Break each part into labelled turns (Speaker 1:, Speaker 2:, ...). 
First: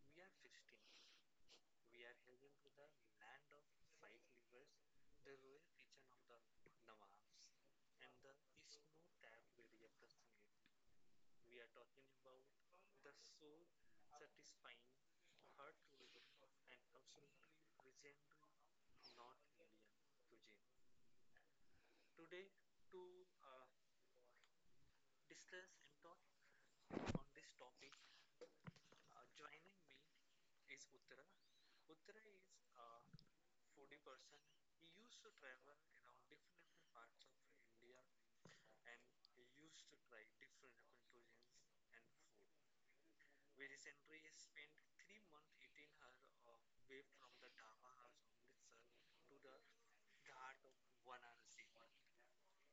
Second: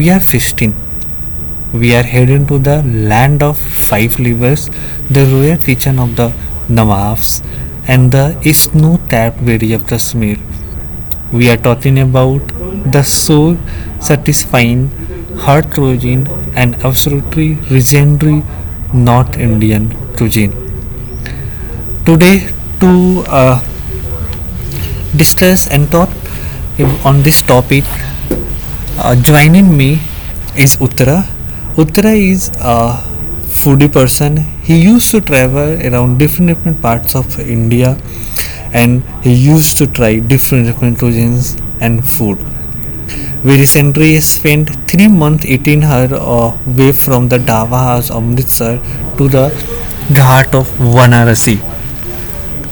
Speaker 1: we are feasting. We are heading to the land of five rivers, the royal kitchen of the Nawabs, and the snow-capped valley of Kashmir. We are talking about the soul-satisfying, heart-rosing, and absolutely legendary North Indian cuisine today to uh, discuss and talk on this topic. Joining me is uttara. Uttara is a foodie person. He used to travel around different different parts of india, and he used to try different different cuisines and food. We recently spent 3 months eating her way from the dhaba house Amritsar to the Ghat of Varanasi.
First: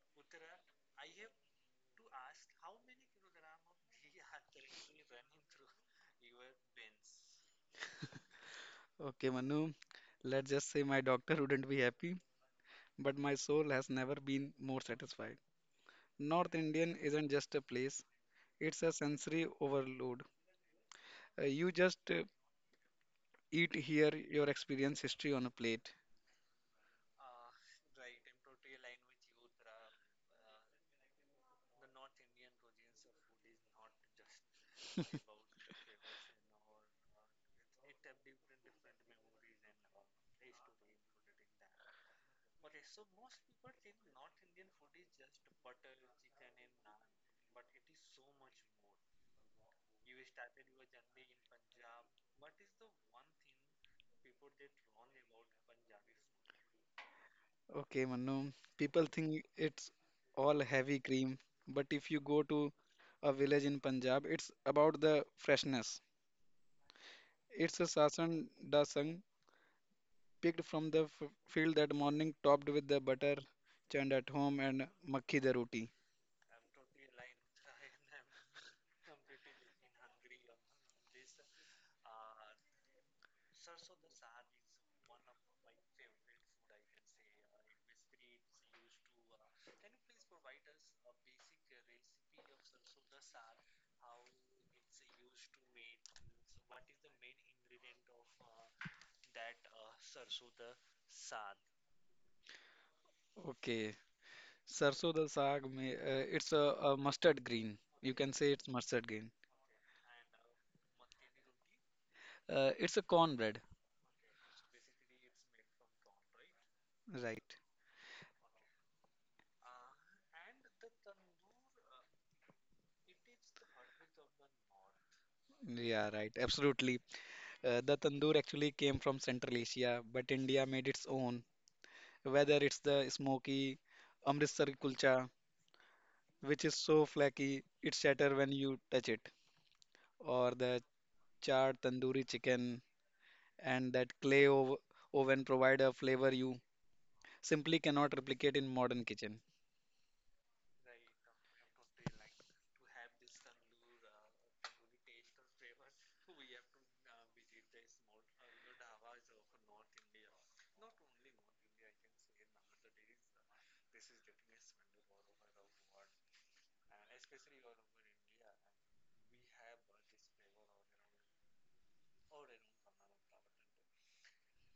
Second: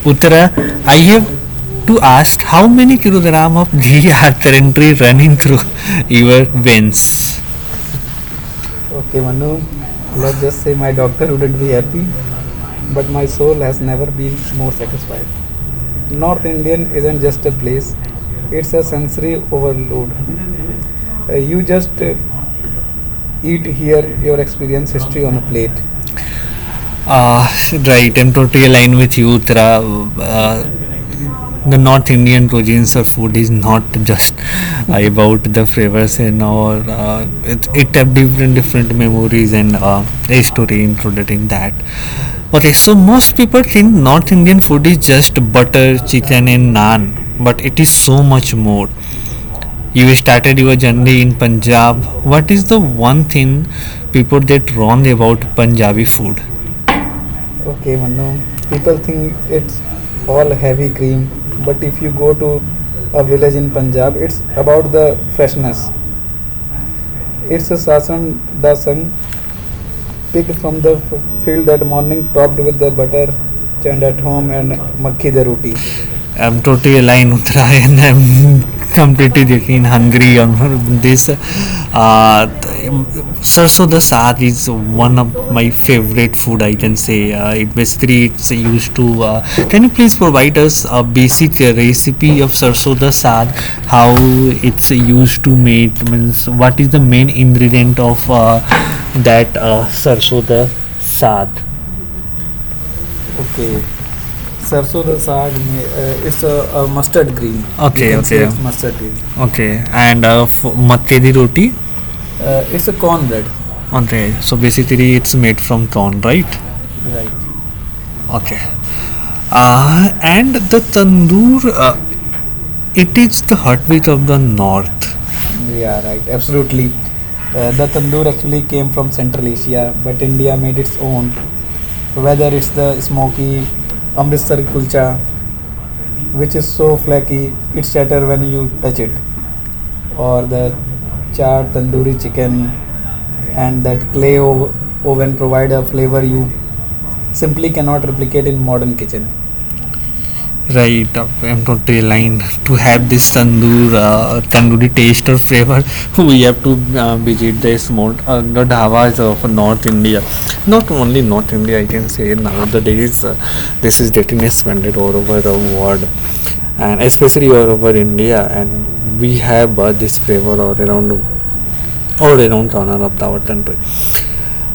Speaker 1: Uttara, I have to ask, how many kilogram of ghee are currently running through your veins?
Speaker 2: Okay, Manu, let's just say my doctor
Speaker 1: Not
Speaker 2: wouldn't be
Speaker 1: here,
Speaker 2: happy,
Speaker 1: but
Speaker 2: but
Speaker 1: much
Speaker 2: my soul has never been
Speaker 1: more
Speaker 2: more
Speaker 1: is fine.
Speaker 2: satisfied. North
Speaker 1: Northern
Speaker 2: Indian
Speaker 1: isn't
Speaker 2: isn't just a place,
Speaker 1: it,
Speaker 2: it's a sensory overload. Uh,
Speaker 1: you
Speaker 2: you just
Speaker 1: eat
Speaker 2: eat
Speaker 1: here.
Speaker 2: here your experience history on a plate.
Speaker 1: Ah, right, I'm totally aligned with you, Uttara. Uh, the North Indian cuisines or food is not just about the flavors and or it have different different memories and a story included in that. Okay, so most people think North Indian food is just butter, chicken and naan, but it is so much more. You started your journey in Punjab. What is the one thing people get wrong about Punjabi food?
Speaker 2: Okay, Manu,
Speaker 1: People
Speaker 2: people
Speaker 1: think
Speaker 2: think
Speaker 1: it's
Speaker 2: it's
Speaker 1: all
Speaker 2: all
Speaker 1: heavy
Speaker 2: heavy
Speaker 1: cream,
Speaker 2: cream, but
Speaker 1: but if
Speaker 2: if
Speaker 1: you
Speaker 2: you
Speaker 1: go
Speaker 2: go
Speaker 1: to
Speaker 2: to
Speaker 1: a
Speaker 2: a
Speaker 1: village
Speaker 2: village
Speaker 1: in
Speaker 2: in
Speaker 1: punjab,
Speaker 2: Punjab, it's
Speaker 1: a
Speaker 2: about the freshness.
Speaker 1: it
Speaker 2: It's a sasan
Speaker 1: the
Speaker 2: da sang picked from the
Speaker 1: pig
Speaker 2: field that morning, topped with the butter churned at home and
Speaker 1: fig-
Speaker 2: makhi the roti.
Speaker 1: I'm totally aligned with Rai. I'm completely getting hungry on this. Uh, Sarso the saag is one of my favorite food, I can say. It basically it's used to. Can you please provide us a basic recipe of sarso the saag? How it's used to make, means what is the main ingredient of that sarso the saag?
Speaker 2: Okay,
Speaker 1: So,
Speaker 2: sarso da saag, mein, it's a mustard green. You
Speaker 1: okay.
Speaker 2: can say it's mustard green.
Speaker 1: Okay, and f- makke di roti.
Speaker 2: It's a cornbread,
Speaker 1: Okay, so basically it's made from corn, right?
Speaker 2: right?
Speaker 1: Okay. And the tandoor, it is the heartbeat of the north.
Speaker 2: Yeah, right, absolutely. The tandoor actually came from Central Asia, but India made its own.
Speaker 1: Whether
Speaker 2: Whether it's the smoky
Speaker 1: um,
Speaker 2: Amritsar kulcha, which is so flaky it shatter when you touch it, or the charred tandoori chicken,
Speaker 1: and
Speaker 2: and that oven provide a flavor you simply cannot replicate in modern kitchen.
Speaker 1: right, I'm totally aligned. To have this tandoor, tandoori taste or flavor, we have to visit the small the dhavas of North India. Not only North India, I can say nowadays this is getting expanded all over the world, and especially all over India. And we have this flavor all around corner of our country.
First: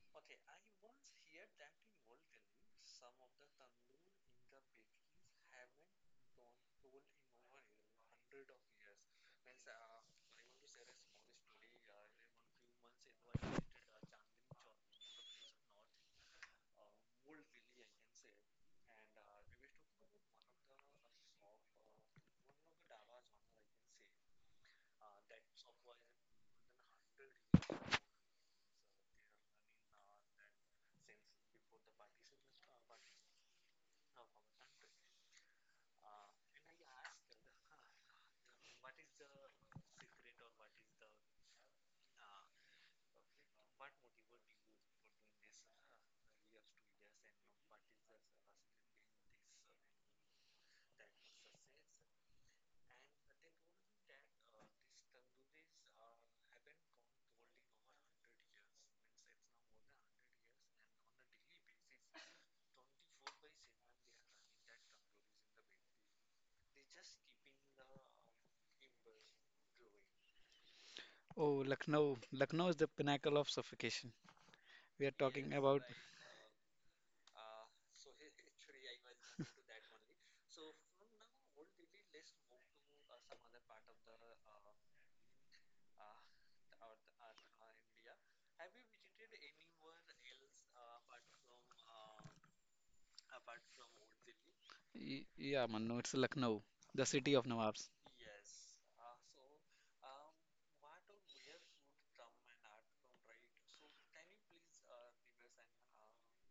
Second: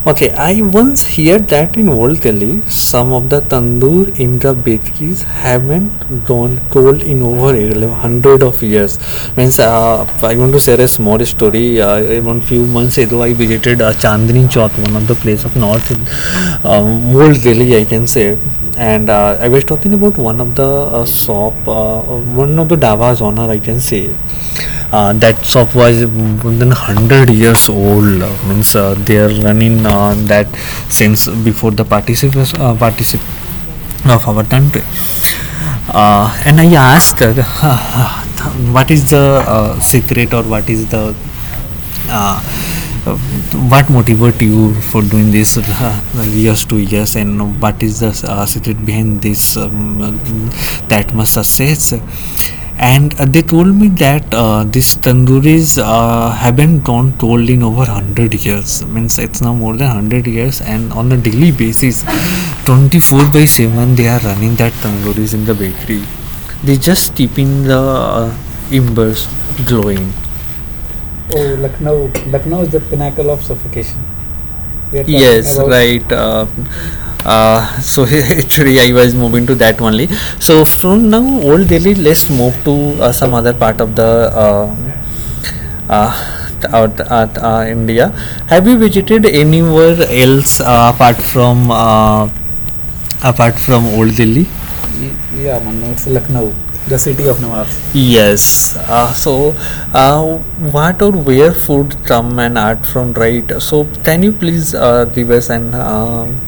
Speaker 1: Okay, I once heard that in Old Delhi, some of the tandoor in the bakeries haven't gone cold in over a hundred of years. Means, I want to share a small story. One few months ago, I visited Chandni Chowk, one of the place of North in Old Delhi, I can say, and I was talking about one of the shop, one of the davas on her, I can say. That shop was more than 100 years old, means they are running that since before the of our country. And I asked what is the secret, or what is the uh, what motivated you for doing this years to years, and what is the secret behind this that much success? And they told me that these tandooris haven't gone cold in over 100 years. I means it's now more than 100 years, and on a daily basis, 24 by 7, they are running that tandooris in the bakery. They just keeping the embers glowing.
Speaker 2: Oh, Lucknow. Lucknow is the pinnacle of suffocation.
Speaker 1: We
Speaker 2: We are talking
Speaker 1: yes,
Speaker 2: about
Speaker 1: right. So actually, I was moving to that only. So from now, Old Delhi, let's move to some other part of the uh, out at India. Have you visited anywhere else apart from apart from Old Delhi?
Speaker 2: Yeah, Mannu, it's Lucknow, the city of Nawabs.
Speaker 1: Yes. So, uh, what or where food come and art from, right? So, can you please give us an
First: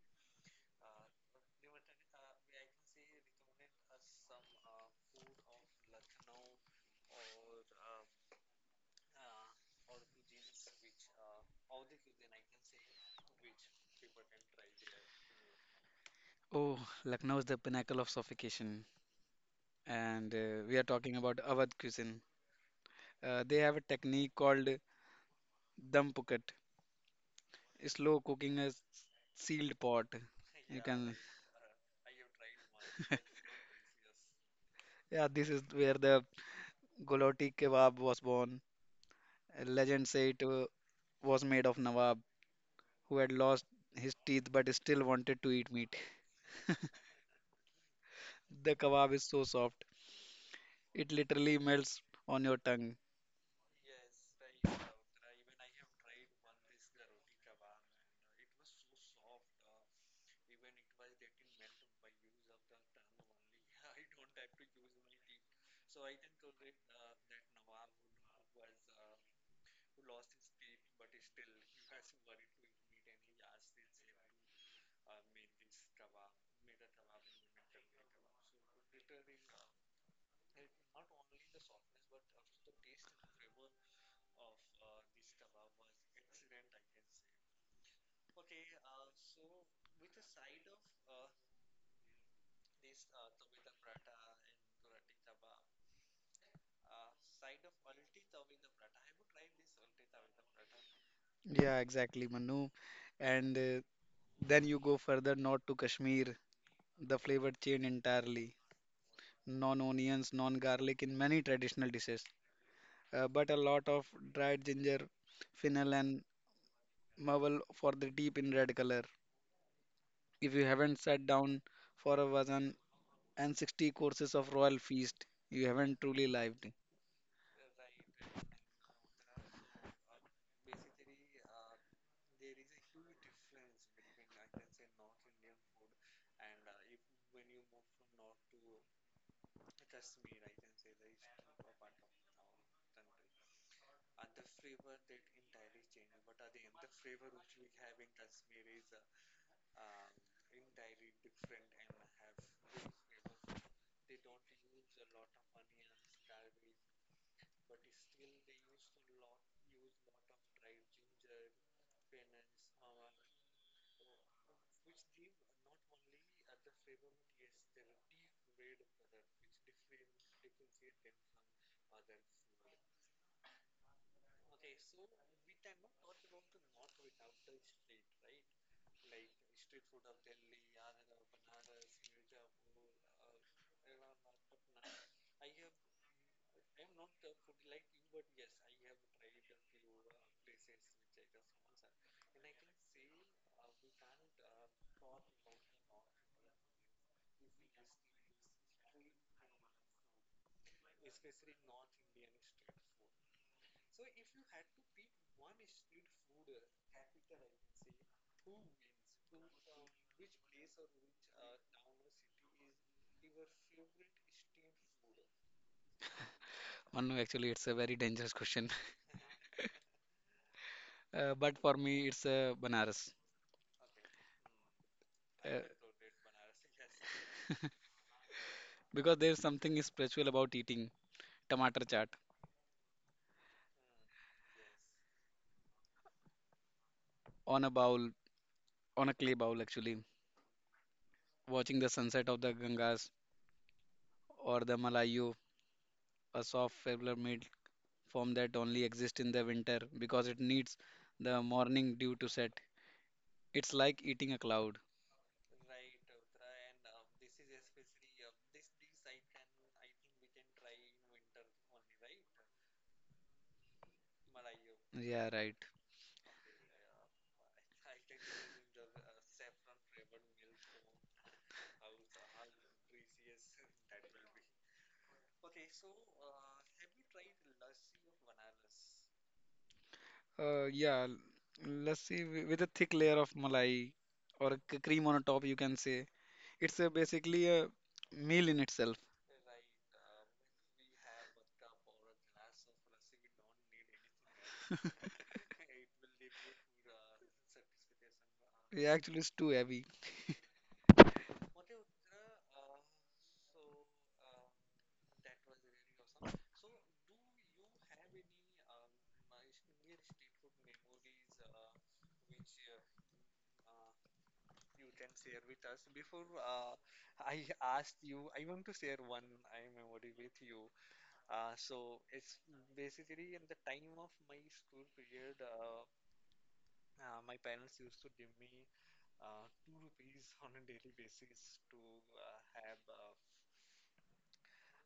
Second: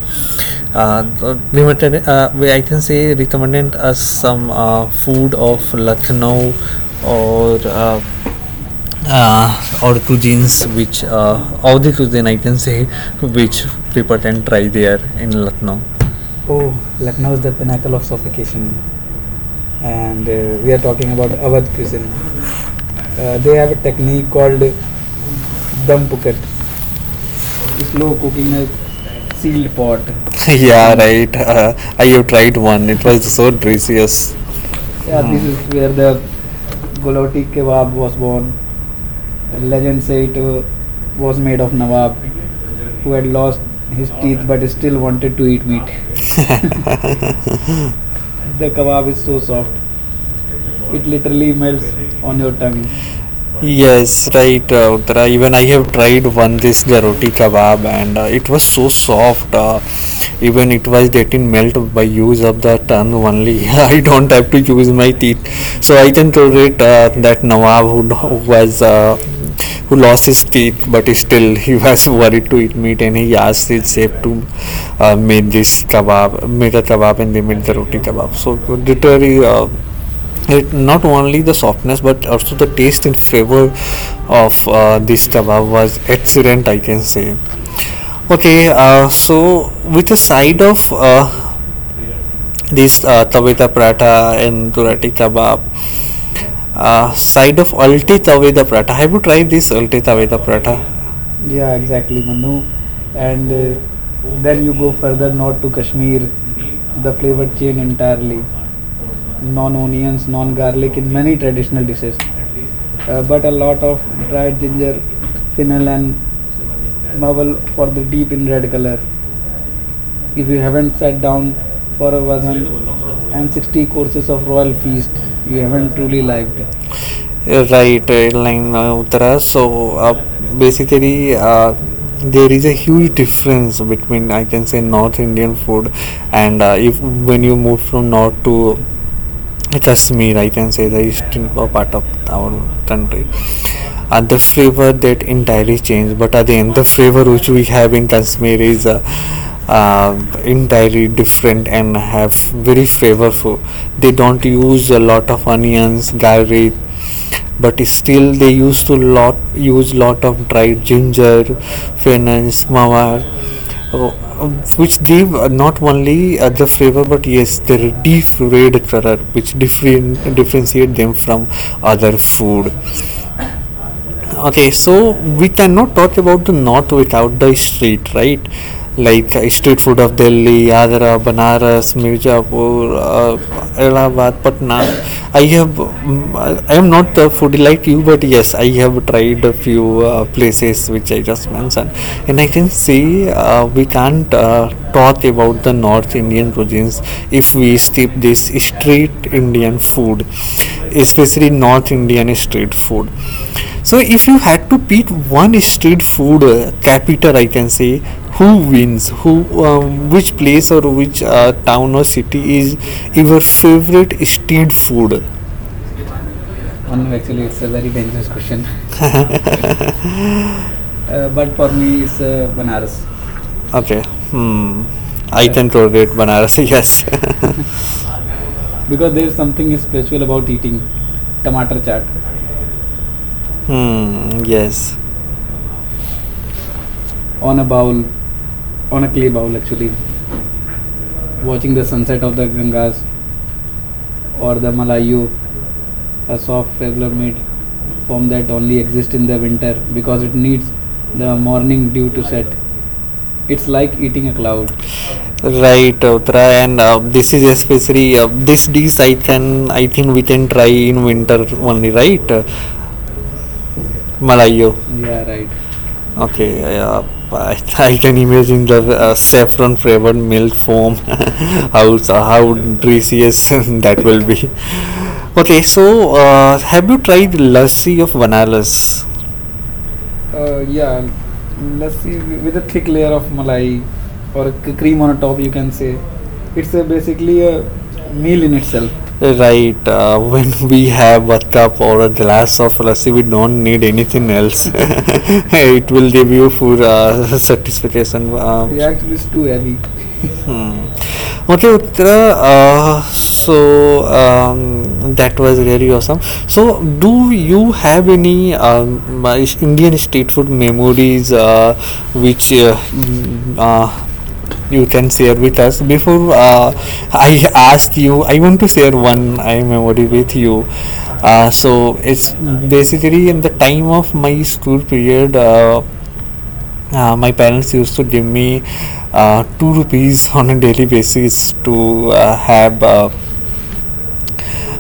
Speaker 1: uh, limited? We- I can say recommended us some food of Lucknow, or uh, or cuisines which all the cuisine, I can say, which people can try there in Lucknow.
Speaker 2: Oh, Lucknow is the pinnacle of suffocation. And we are talking about Awadh cuisine. They have a technique called dum pukat, slow cooking a sealed pot.
Speaker 1: Okay. The
Speaker 2: You
Speaker 1: yeah,
Speaker 2: can,
Speaker 1: right. I have tried one. It was so delicious.
Speaker 2: yeah, this is where the Goloti Kebab was born. Legend say it was made of Nawab, who had lost his teeth but still wanted to eat meat. The kebab is so soft, it literally melts on your tongue.
Speaker 1: Yes, right, Uttara. Even I have tried one this the roti kebab, and it was so soft. Even it was getting melt by use of the tongue only. I don't have to use my teeth, so I can tolerate that Nawab who was who lost his teeth, but still he was worried to eat meat, and he asked his chef to make a kebab, and they made the roti kebab. So literally, it not only the softness but also the taste in favor of this kebab was excellent, I can say. Okay, so with a side of this taveta prata and durati kebab, side of ulti taveta prata, have you tried this ulti taveta prata
Speaker 2: Yeah, exactly,
Speaker 1: even?
Speaker 2: Manu. And then you go further north to Kashmir, the flavor changed entirely. Non onions, non garlic in many traditional dishes, but a lot of dried ginger, fennel, and mawal for the deep in red color. If you haven't sat down for a wazan and 60 courses of royal feast. You haven't truly lived.
Speaker 1: Right, right line, Uttara. So basically, there is a huge difference between, I can say, North Indian food, and if when you move from North to Kashmir, I can say the eastern part of our country. And the flavor that entirely changed. But again, the flavor which we have in Kashmir is uh, entirely different and have very flavorful. They don't use a lot of onions, garlic, but still they used to lot of dried ginger, finance mawar, uh, which give not only the flavor but yes their deep red color, which differentiate them from other food. Okay, so we cannot talk about the north without the street, right? Like street food of delhi, agra, banaras, mirzapur, allahabad, patna. I have I am not a foodie like you, but yes I have tried a few uh, places which I just mentioned, and I can see we can't taught about the North Indian cuisines if we skip this street Indian food, especially North Indian street food. So, if you had to pick one street food capital, I can say, who wins, who, which place or which town or city is your favorite street food?
Speaker 2: Manu, actually, it's a very dangerous question. But for
Speaker 1: For me,
Speaker 2: me,
Speaker 1: it's
Speaker 2: it's Banaras.
Speaker 1: okay, hmm, I
Speaker 2: Uh,
Speaker 1: can tolerate Banaras, yes. Because
Speaker 2: because there's
Speaker 1: there's
Speaker 2: something
Speaker 1: something spiritual
Speaker 2: spiritual
Speaker 1: about
Speaker 2: about
Speaker 1: eating
Speaker 2: eating tomato
Speaker 1: tomato
Speaker 2: chaat
Speaker 1: chaat. Hmm, yes.
Speaker 2: on a bowl, on a clay bowl, actually. Watching the sunset of the Gangas or the
Speaker 1: Like
Speaker 2: Malayu,
Speaker 1: you
Speaker 2: a soft favourable made form that only exists in the winter because it needs the morning
Speaker 1: morning
Speaker 2: dew
Speaker 1: due
Speaker 2: to
Speaker 1: to
Speaker 2: set.
Speaker 1: set,
Speaker 2: It's
Speaker 1: it's like
Speaker 2: like eating
Speaker 1: eating
Speaker 2: a
Speaker 1: a
Speaker 2: cloud.
Speaker 1: cloud. Right, Uttara, and this is especially this dish I can I think we can try in winter only, right? Malayo.
Speaker 2: Yeah,
Speaker 1: Yeah,
Speaker 2: right.
Speaker 1: right. Okay, yeah, I, I can imagine the saffron flavored milk foam. How so, how delicious that will be. Okay, so have you tried lassi of Vanalas?
Speaker 2: Yeah,
Speaker 1: Um,
Speaker 2: lassi with a thick layer of malai
Speaker 1: I
Speaker 2: or a cream on a top, you can say. It's a basically a meal in itself.
Speaker 1: right, when we have a cup or a glass of lassi, we don't need anything else. It will give you full satisfaction.
Speaker 2: It actually is too heavy.
Speaker 1: Hmm. Okay, so that was really awesome. So do you have any indian street food memories which you can share with us? Before I ask you, I want to share one I memory with you. So it's basically in the time of my school period. My parents used to give me 2 rupees on a daily basis to have uh,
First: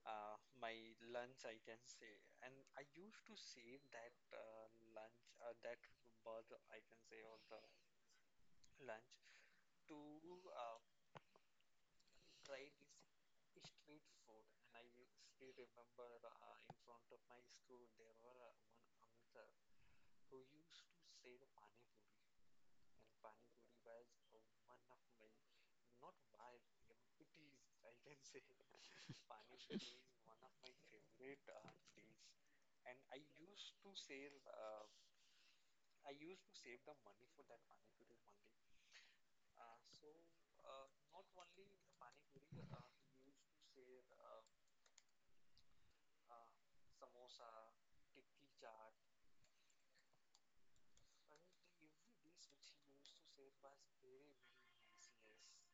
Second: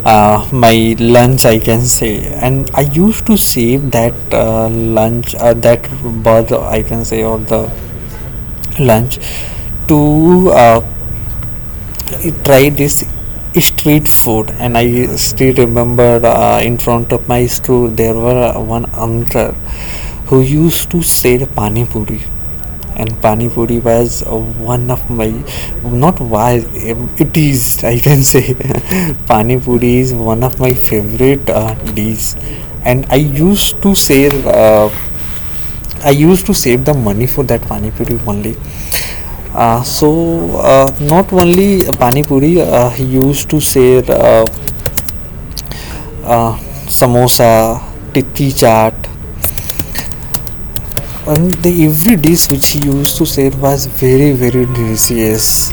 Speaker 1: uh, my lunch, I can say, and I used to save that lunch, that birth, I can say, or the lunch to I tried this street food, and I still remembered in front of my store there were one uncle who used to sell pani puri, and pani puri was one of my not why it is I can say pani puri is one of my favorite dish, and I used to sell uh, I used to save the money for that pani puri only. Not only pani puri, he used to share uh, samosa, titti chaat, and the every dish which he used to serve was very very delicious.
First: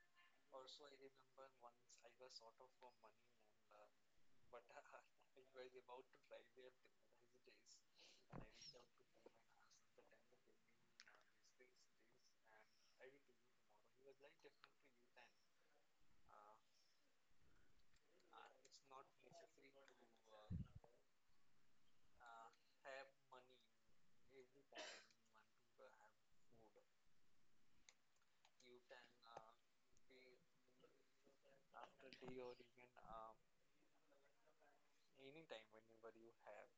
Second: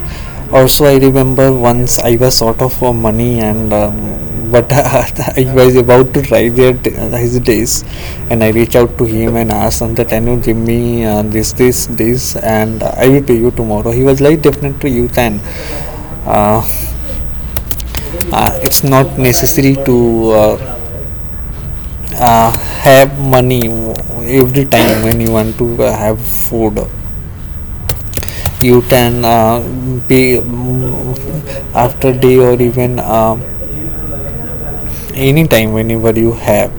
Speaker 1: Also I remember once I was sort of money and but I was about to try their his days, and I reached out to him and asked him that can you give me this this this and I will pay you tomorrow. He was like definitely you can, uh, it's not necessary to uh, uh, have money every time when you want to have food. You can be after day or even any time whenever you have.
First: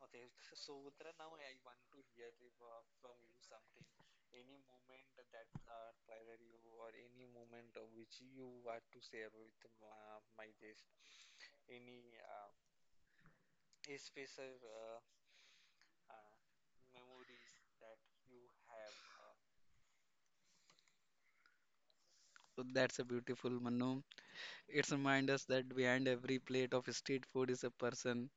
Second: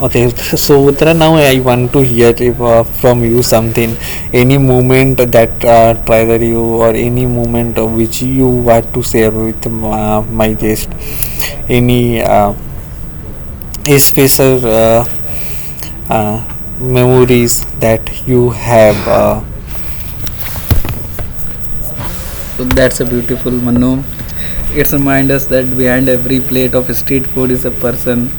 Speaker 1: Okay, so Uttara, now I want to hear if, from you something. Any moment that trigger you or any moment of which you want to share with my guest, any special uh, memories that you have uh? So
Speaker 2: So that's
Speaker 1: that's a
Speaker 2: a beautiful
Speaker 1: beautiful Manu.
Speaker 2: Manu. It's
Speaker 1: Always remind
Speaker 2: reminds
Speaker 1: us
Speaker 2: us
Speaker 1: that
Speaker 2: that behind
Speaker 1: behind every
Speaker 2: every
Speaker 1: plate
Speaker 2: plate of
Speaker 1: of street
Speaker 2: street food
Speaker 1: food is
Speaker 2: is
Speaker 1: a
Speaker 2: a
Speaker 1: person
Speaker 2: person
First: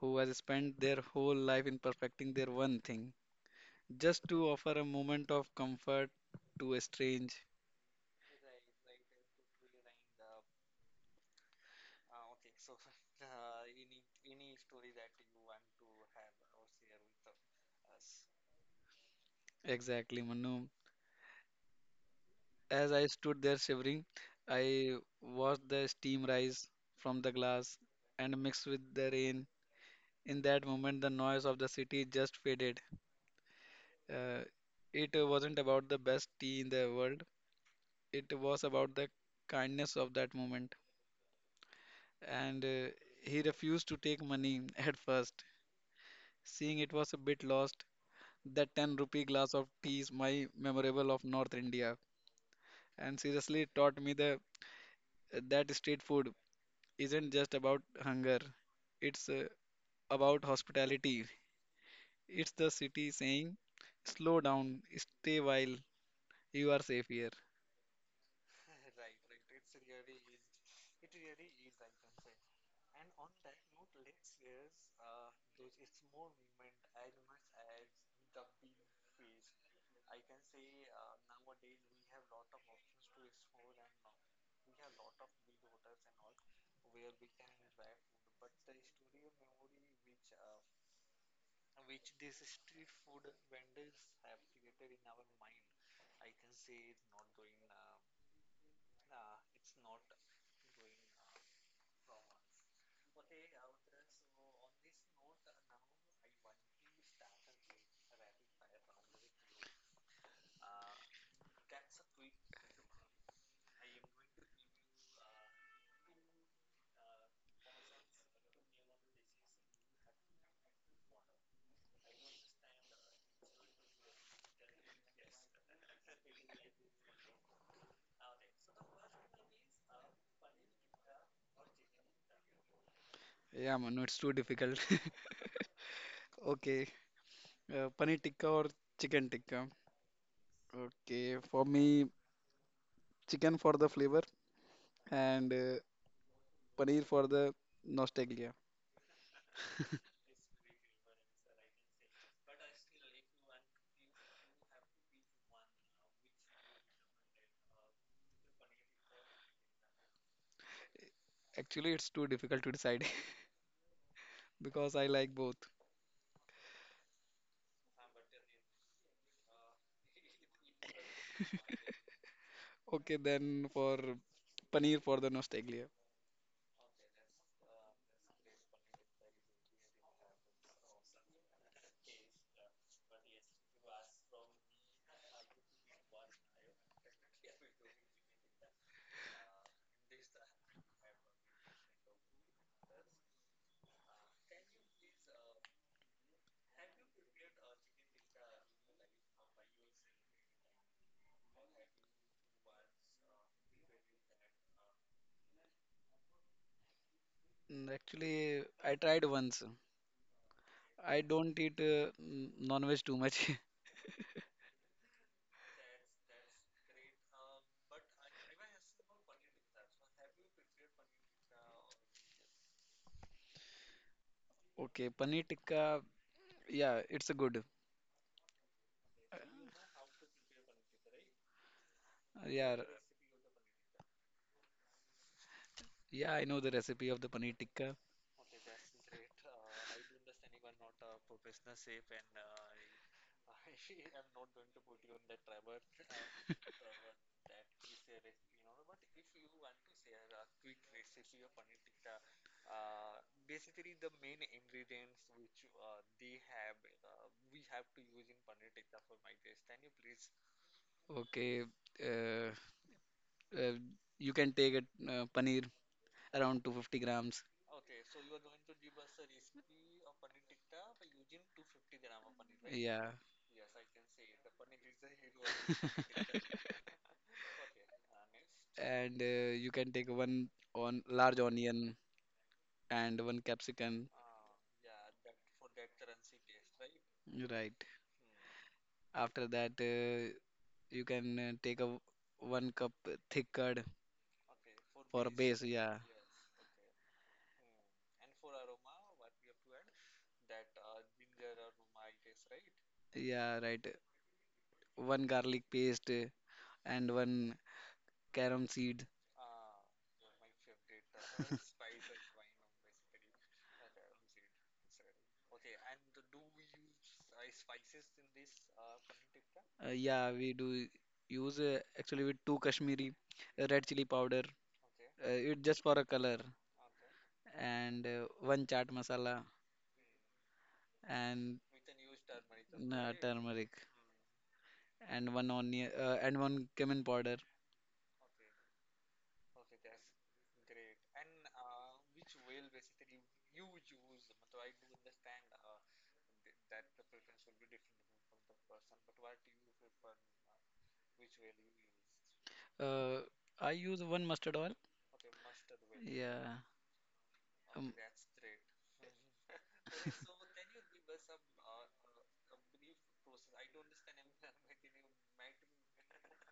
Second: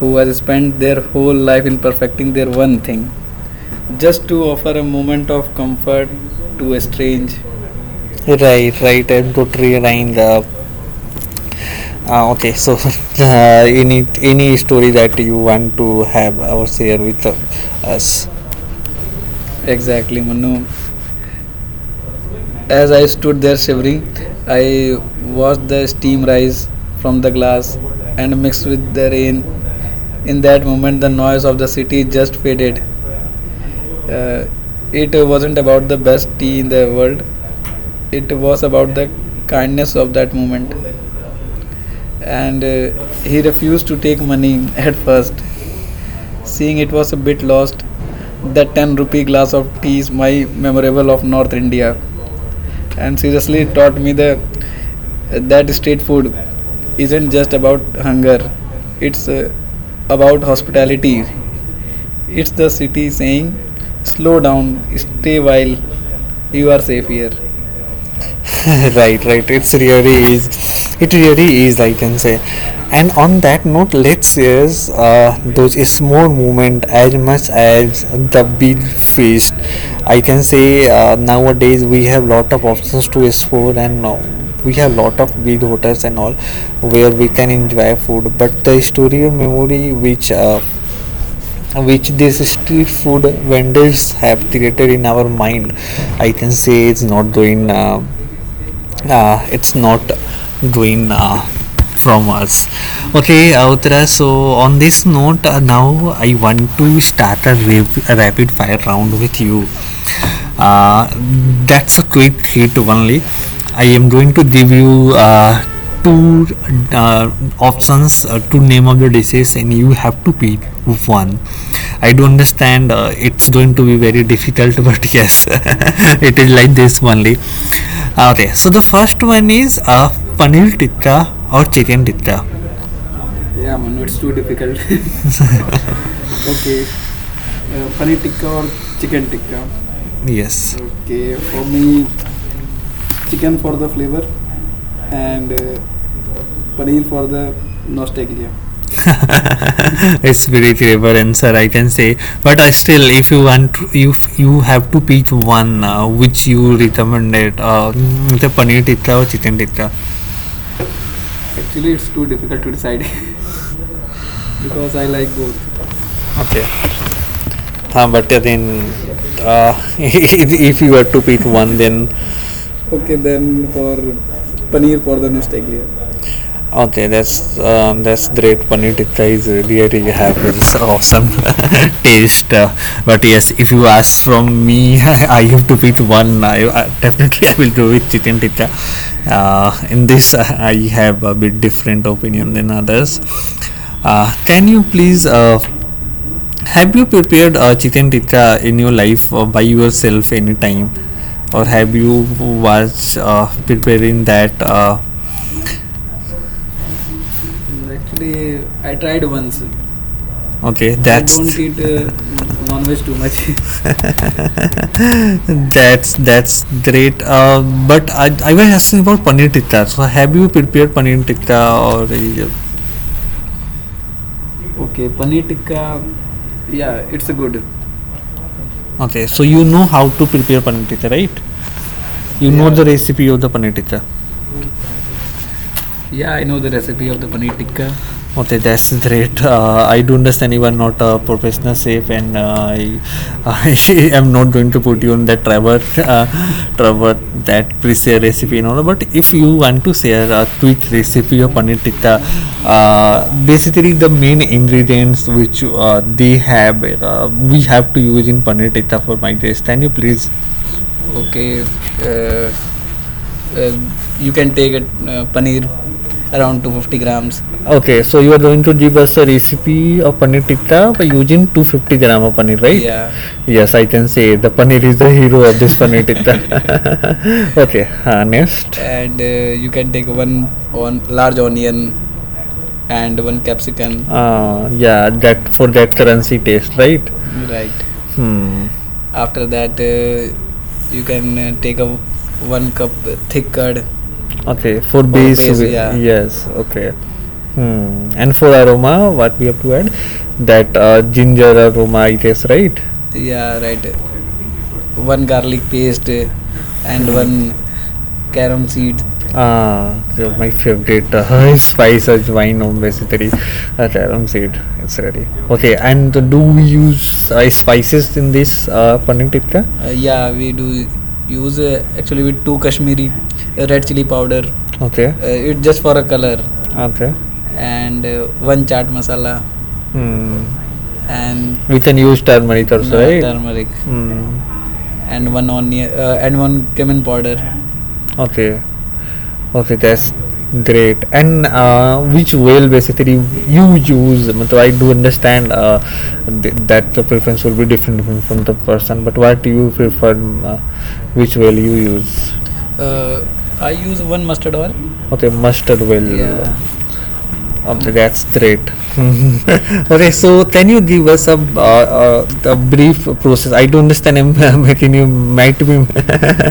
Speaker 2: who
Speaker 1: who
Speaker 2: has
Speaker 1: has spent
Speaker 2: spent their
Speaker 1: their
Speaker 2: whole life in perfecting
Speaker 1: expecting their
Speaker 2: their
Speaker 1: one
Speaker 2: one
Speaker 1: thing.
Speaker 2: thing, just to offer a moment of comfort to a
Speaker 1: Strange.
Speaker 2: strange.
Speaker 1: Right, right. I'm totally aligned. Okay, so any any story that you want to have or share with us? Exactly,
Speaker 2: Exactly,
Speaker 1: Manu.
Speaker 2: Manu.
Speaker 1: As
Speaker 2: As
Speaker 1: I
Speaker 2: I stood
Speaker 1: stood
Speaker 2: there
Speaker 1: shivering,
Speaker 2: shivering, I
Speaker 1: I
Speaker 2: watched the
Speaker 1: watched
Speaker 2: steam
Speaker 1: steam rise
Speaker 2: rise
Speaker 1: from
Speaker 2: from
Speaker 1: the
Speaker 2: the
Speaker 1: glass
Speaker 2: glass
Speaker 1: and
Speaker 2: and
Speaker 1: mixed
Speaker 2: mix with
Speaker 1: with
Speaker 2: the
Speaker 1: the rain.
Speaker 2: rain.
Speaker 1: In
Speaker 2: In
Speaker 1: that
Speaker 2: that moment,
Speaker 1: moment,
Speaker 2: the
Speaker 1: the noise
Speaker 2: noise of the city just faded. Uh,
Speaker 1: uh,
Speaker 2: it wasn't about the best tea
Speaker 1: tea
Speaker 2: in
Speaker 1: in the
Speaker 2: the world,
Speaker 1: world. It
Speaker 2: it was
Speaker 1: was
Speaker 2: about
Speaker 1: about
Speaker 2: the
Speaker 1: the kind
Speaker 2: kindness of that
Speaker 1: at moment
Speaker 2: moment. And
Speaker 1: and uh,
Speaker 2: he refused to take money
Speaker 1: money
Speaker 2: at
Speaker 1: at first.
Speaker 2: first,
Speaker 1: So
Speaker 2: seeing it was a bit
Speaker 1: it
Speaker 2: lost.
Speaker 1: lost. The
Speaker 2: That 10
Speaker 1: 10
Speaker 2: rupee
Speaker 1: rupee
Speaker 2: glass
Speaker 1: glass
Speaker 2: of
Speaker 1: of
Speaker 2: tea
Speaker 1: tea
Speaker 2: is
Speaker 1: is my
Speaker 2: my
Speaker 1: of
Speaker 2: memorable of North
Speaker 1: North
Speaker 2: India.
Speaker 1: India,
Speaker 2: And
Speaker 1: and
Speaker 2: seriously,
Speaker 1: seriously
Speaker 2: it
Speaker 1: taught
Speaker 2: taught me
Speaker 1: me
Speaker 2: the
Speaker 1: the
Speaker 2: that street food
Speaker 1: food.
Speaker 2: isn't just about hunger, it's
Speaker 1: It's
Speaker 2: uh,
Speaker 1: about
Speaker 2: about
Speaker 1: how it
Speaker 2: hospitality.
Speaker 1: is.
Speaker 2: It's the
Speaker 1: It
Speaker 2: city
Speaker 1: is saying
Speaker 2: saying, slow
Speaker 1: slow
Speaker 2: down,
Speaker 1: down,
Speaker 2: stay
Speaker 1: stay
Speaker 2: while
Speaker 1: while
Speaker 2: you
Speaker 1: you
Speaker 2: are
Speaker 1: are
Speaker 2: safe
Speaker 1: safe
Speaker 2: here.
Speaker 1: here. Right, right, it's really is, it really is, I can say. And on that note, let's use those small movement as much as the big feast, I can say. Nowadays we have lot of options to explore, and we have lot of big hotels and all where we can enjoy food, but the historical memory which which these street food vendors have created in our mind, I can say it's not doing from us. Okay, Uttara, so on this note now I want to start a, a rapid fire round with you. uh, that's a quick hit only. I am going to give you two uh, options, two name of the dishes, and you have to pick one. I do understand it's going to be very difficult, but yes, it is like this only. Okay, so the first one is a paneer tikka or chicken tikka.
Speaker 2: Yeah, Manu, it's too difficult. Okay,
Speaker 1: Okay,
Speaker 2: paneer tikka or chicken tikka?
Speaker 1: yes,
Speaker 2: Okay, for
Speaker 1: for
Speaker 2: me,
Speaker 1: me,
Speaker 2: chicken for the flavor and paneer for the nostalgia.
Speaker 1: it's very clever answer, I can say. But still, if you want, to, if you have to pick one, which you recommended, the paneer tikka or chicken tikka.
Speaker 2: Actually, it's too difficult to decide because I like both.
Speaker 1: Okay, but then uh, if you have to pick one, then
Speaker 2: Okay,
Speaker 1: then.
Speaker 2: then for paneer for the nostalgia.
Speaker 1: Okay, that's great. Paneer tikka is really really have this awesome taste. But yes, if you ask from me, I have to pick one. I definitely I will go with chicken tikka. In this, I have a bit different opinion than others. Can you please? Have you prepared a chicken tikka in your life by yourself anytime, or have you was preparing that?
Speaker 2: Mm, actually, I tried once.
Speaker 1: Okay,
Speaker 2: I
Speaker 1: that's
Speaker 2: don't eat non-veg too much.
Speaker 1: that's great. But I was asking about paneer tikka, so have you prepared paneer tikka or
Speaker 2: Okay, paneer tikka, yeah, it's a good.
Speaker 1: okay, so you know how to prepare paneer tikka, right? You know,
Speaker 2: Yeah,
Speaker 1: yeah, the recipe of the paneer tikka.
Speaker 2: yeah, I know the recipe of the paneer tikka.
Speaker 1: Okay, that's great. I do understand you are not a professional chef, and I, I am not going to put you on that Trevor, uh, Trevor that pre-share recipe and all. But if you want to share a quick recipe of paneer tikka, basically the main ingredients which we have to use in paneer tikka for my taste. Can you please?
Speaker 2: Okay,
Speaker 1: Uh,
Speaker 2: uh, uh, you can take it paneer
Speaker 1: uh,
Speaker 2: around 250 grams.
Speaker 1: Okay, so you are going to give us a recipe of paneer tikka by using 250 gram of paneer, right?
Speaker 2: Yeah,
Speaker 1: Yeah. Yes, I can say the paneer is the hero of this paneer tikka. Okay, next. And
Speaker 2: and
Speaker 1: you
Speaker 2: you can
Speaker 1: can take
Speaker 2: take
Speaker 1: one.
Speaker 2: one on large onion and one capsicum.
Speaker 1: Yeah, that for that currency taste, right?
Speaker 2: Right.
Speaker 1: Hmm.
Speaker 2: After that,
Speaker 1: And,
Speaker 2: you can take a one cup
Speaker 1: uh,
Speaker 2: thick curd
Speaker 1: okay, for
Speaker 2: for
Speaker 1: base, case,
Speaker 2: base.
Speaker 1: we- yeah,
Speaker 2: Yeah,
Speaker 1: yes, okay. Hmm. And for aroma, what we have to add? That ginger aroma it is, right?
Speaker 2: yeah, right. One garlic paste
Speaker 1: And
Speaker 2: and
Speaker 1: one,
Speaker 2: one carom seed.
Speaker 1: ah, so my favorite spice is wine on basically. Tarum seed, it's ready. Okay, and do we use spices in this paneer tikka?
Speaker 2: Yeah, we do use actually with two Kashmiri red chili powder.
Speaker 1: Okay.
Speaker 2: It just for a color
Speaker 1: Okay.
Speaker 2: and one chaat masala
Speaker 1: Hmm, and
Speaker 2: and
Speaker 1: we can use turmeric also, right? Then
Speaker 2: turmeric
Speaker 1: hmm,
Speaker 2: and one onion and one
Speaker 1: one.
Speaker 2: cumin powder.
Speaker 1: Okay, okay, that's great. And which whale basically you use? I do understand that the preference will be different from the person, but what do you prefer? Uh, which whale you use?
Speaker 2: Uh, I use one mustard oil.
Speaker 1: Okay, mustard whale, yeah.
Speaker 2: Yeah, um,
Speaker 1: That's great. Okay, so can you give us a brief process? I don't understand. I'm making you, might be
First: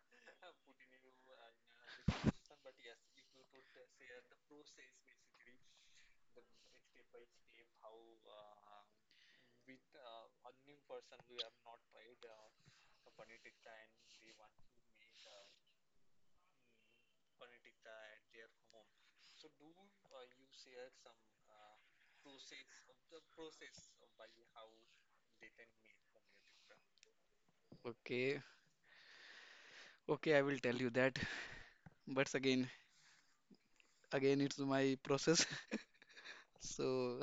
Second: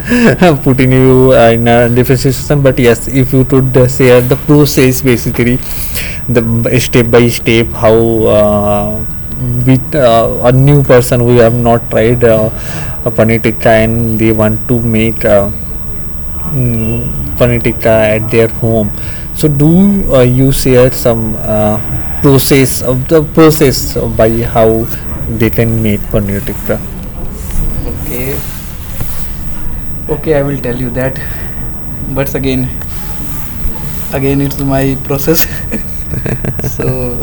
Speaker 1: putting you in a different situation, but yes, if you could share the process basically, the step by step, how uh, with a new person who have not tried a panitika and they want to make. Mm, Panitika at their home. So, do you share some process of the process by how they can make paneer tikka?
Speaker 2: okay, okay, I will tell you that. But again, it's my process. So,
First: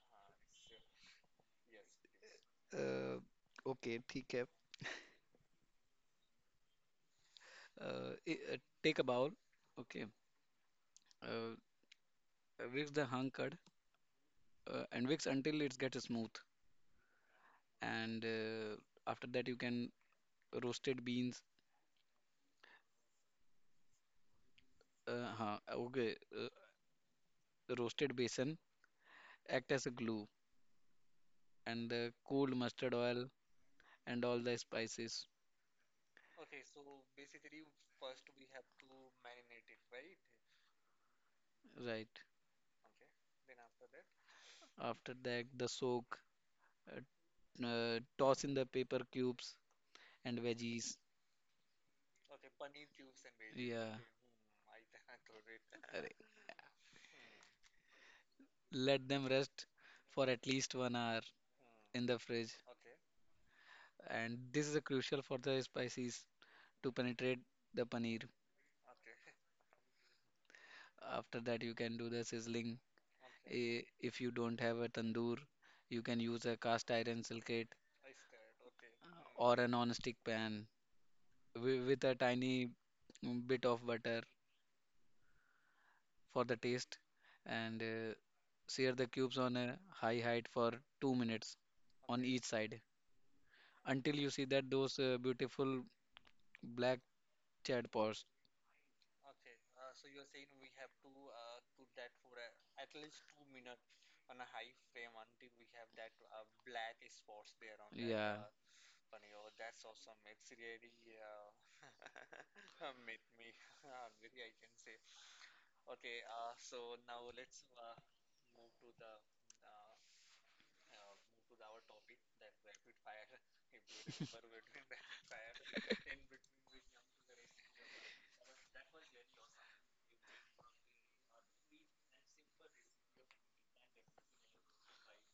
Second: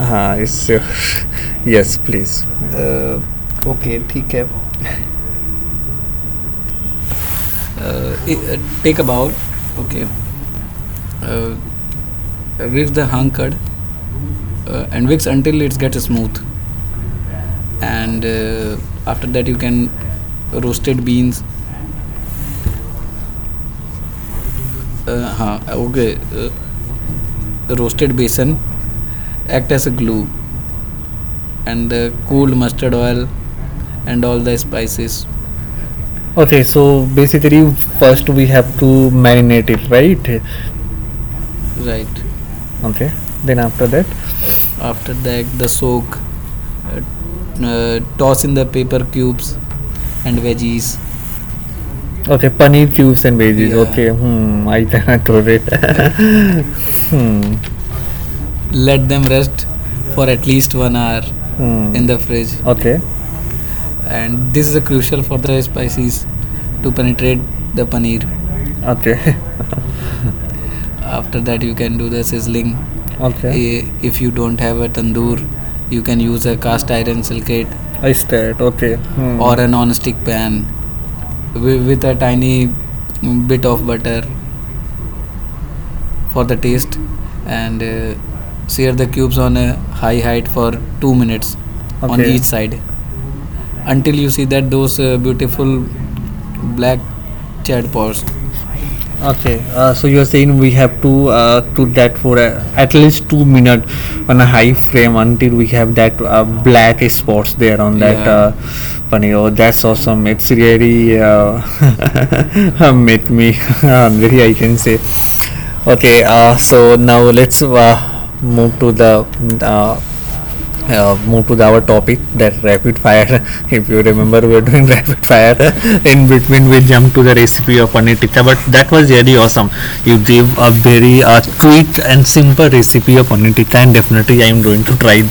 Speaker 1: Ah, it's yes, please.
Speaker 2: uh, okay, ठीक है. Uh, i- uh, take a bowl. Okay.
Speaker 1: Okay,
Speaker 2: Uh,
Speaker 1: With
Speaker 2: Whisk the
Speaker 1: that
Speaker 2: hung curd and whisk until
Speaker 1: until
Speaker 2: it
Speaker 1: it gets
Speaker 2: gets smooth.
Speaker 1: smooth,
Speaker 2: And
Speaker 1: and
Speaker 2: after
Speaker 1: uh,
Speaker 2: that, you
Speaker 1: you can
Speaker 2: can
Speaker 1: roasted
Speaker 2: roasted beans.
Speaker 1: beans
Speaker 2: हाँ, okay. Roasted besan
Speaker 1: sun
Speaker 2: act as
Speaker 1: as
Speaker 2: a
Speaker 1: a glue
Speaker 2: glue
Speaker 1: and
Speaker 2: and the
Speaker 1: the cold
Speaker 2: cold
Speaker 1: mustard
Speaker 2: mustard oil and all the spices.
Speaker 1: is. Okay, so basically first we have to marinate it, right? Right.
Speaker 2: Right.
Speaker 1: Okay. Then after
Speaker 2: After
Speaker 1: that,
Speaker 2: that, the soak
Speaker 1: uh, toss
Speaker 2: toss
Speaker 1: in
Speaker 2: in
Speaker 1: the
Speaker 2: the paper
Speaker 1: peps
Speaker 2: cubes and
Speaker 1: and veggies.
Speaker 2: veggies.
Speaker 1: Okay, paneer tubes and veggies. Yeah.
Speaker 2: Yeah,
Speaker 1: Okay, hmm, I cannot do it.
Speaker 2: Arre,
Speaker 1: Hmm,
Speaker 2: let
Speaker 1: let
Speaker 2: them
Speaker 1: it
Speaker 2: rest
Speaker 1: for
Speaker 2: for
Speaker 1: at
Speaker 2: at
Speaker 1: least
Speaker 2: least
Speaker 1: one
Speaker 2: 1 hour
Speaker 1: hour hmm, in
Speaker 2: in
Speaker 1: the
Speaker 2: the
Speaker 1: fridge.
Speaker 2: fridge,
Speaker 1: Okay,
Speaker 2: and
Speaker 1: and
Speaker 2: this
Speaker 1: this
Speaker 2: is a crucial for the
Speaker 1: rice
Speaker 2: spices
Speaker 1: is to
Speaker 2: to
Speaker 1: penetrate
Speaker 2: penetrate
Speaker 1: the
Speaker 2: the
Speaker 1: paneer.
Speaker 2: paneer.
Speaker 1: Okay. After
Speaker 2: After
Speaker 1: that,
Speaker 2: that, you
Speaker 1: you
Speaker 2: can
Speaker 1: can
Speaker 2: do
Speaker 1: do
Speaker 2: the
Speaker 1: the
Speaker 2: sizzling.
Speaker 1: sizzling. Okay.
Speaker 2: Okay. Eh, if you don't have a tandoor, you
Speaker 1: You
Speaker 2: can
Speaker 1: can
Speaker 2: use
Speaker 1: use
Speaker 2: a
Speaker 1: a
Speaker 2: cast iron skillet,
Speaker 1: I start. Okay.
Speaker 2: hmm,
Speaker 1: Hmm,
Speaker 2: or
Speaker 1: or
Speaker 2: a
Speaker 1: a
Speaker 2: non-stick
Speaker 1: non-stick
Speaker 2: pan
Speaker 1: pan.
Speaker 2: with a
Speaker 1: A
Speaker 2: tiny bit
Speaker 1: bit
Speaker 2: of butter for
Speaker 1: first
Speaker 2: the taste
Speaker 1: uh,
Speaker 2: and sear
Speaker 1: serves
Speaker 2: the cubes on
Speaker 1: on
Speaker 2: a
Speaker 1: a
Speaker 2: high height for 2
Speaker 1: 2 minutes,
Speaker 2: minutes
Speaker 1: okay, on
Speaker 2: on
Speaker 1: okay, each
Speaker 2: each
Speaker 1: side
Speaker 2: side until
Speaker 1: until
Speaker 2: you
Speaker 1: you
Speaker 2: see
Speaker 1: see the
Speaker 2: that those beautiful
Speaker 1: full
Speaker 2: black
Speaker 1: black
Speaker 2: chad pods.
Speaker 1: tips. Okay, so you are saying we have to that for at least 2 minutes on a high frame until we have that black spots there on that. Yeah,
Speaker 2: Yeah,
Speaker 1: paneer. Oh, that's awesome! It's really made me hungry, I can say. Okay, so now let's move to the uh, move to the, our topic that rapid fire. If you remember, we were doing rapid fire. In between, we jumped to the recipe of paneer tikka, but that was really awesome. You gave a very quick and simple recipe of paneer, and definitely I am going to try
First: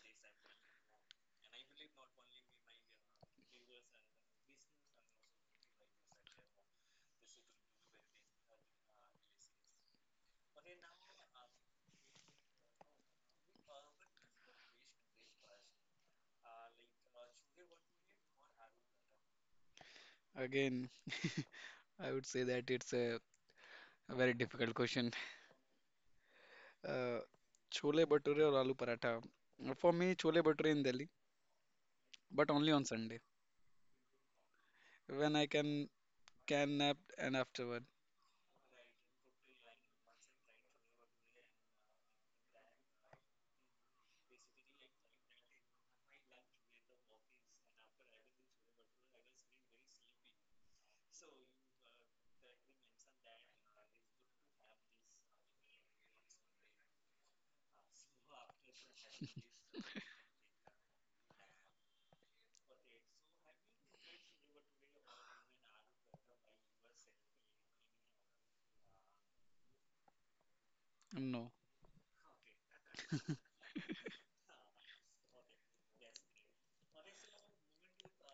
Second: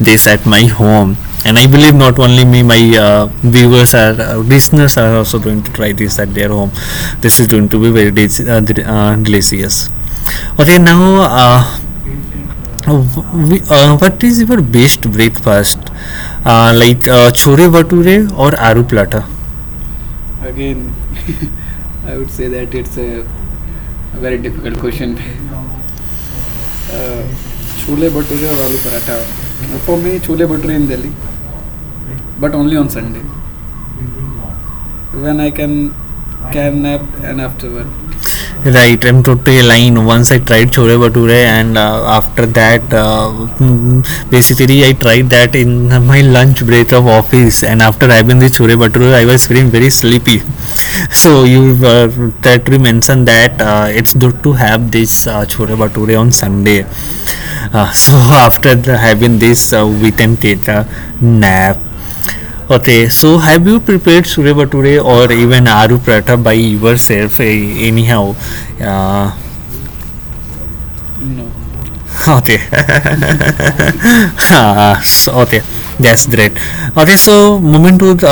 Speaker 1: this at my home, and I believe not only me, my uh, viewers are listeners are also going to try this at their home. This is going to be very uh, delicious. Okay, now uh, what is your best breakfast like chore bhature or aru plata?
Speaker 2: Again, I would say that it's a very difficult question. Uh, Chole bhature or aloo paratha. For me, chole bhature in Delhi, but only on Sunday when I
Speaker 1: I can
Speaker 2: can
Speaker 1: can.
Speaker 2: nap and afterward.
Speaker 1: Right, M2 line. Once I tried Chole Bhature, and after that, mm, basically, I tried that in my lunch break of office. And after having the Chole Bhature, I was feeling very sleepy. So, you that we mentioned that it's good to have this Chole Bhature on Sunday. So, after the, having this, we can take a nap. Okay, so have you prepared Sure Bhature or even Aru Paratha by yourself, eh, anyhow? Uh,
Speaker 2: No.
Speaker 1: okay, ah, so, okay, that's great. Okay, so moving to the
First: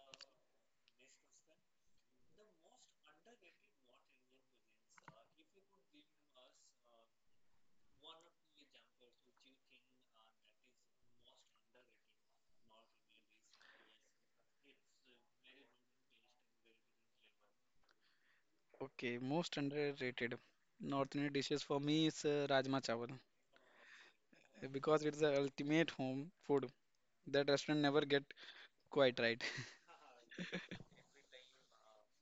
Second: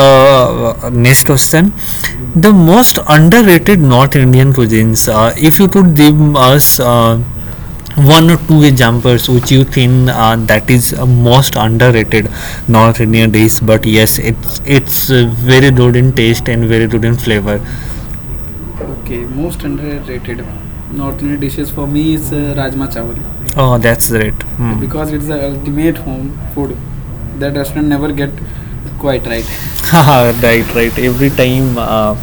Speaker 1: next question, the most underrated North Indian cuisines, if you could give us one or two examples which you think that is most underrated North Indian dish, but yes it's it's uh, very good in taste and very good in flavor.
Speaker 2: Okay,
Speaker 1: Okay,
Speaker 2: most
Speaker 1: most underrated.
Speaker 2: underrated North Indian dishes for me is Rajma Chawal.
Speaker 1: Oh, that's great. Hmm.
Speaker 2: Because it's the ultimate home food that restaurant never get quite right.
Speaker 1: Right, right. Every time,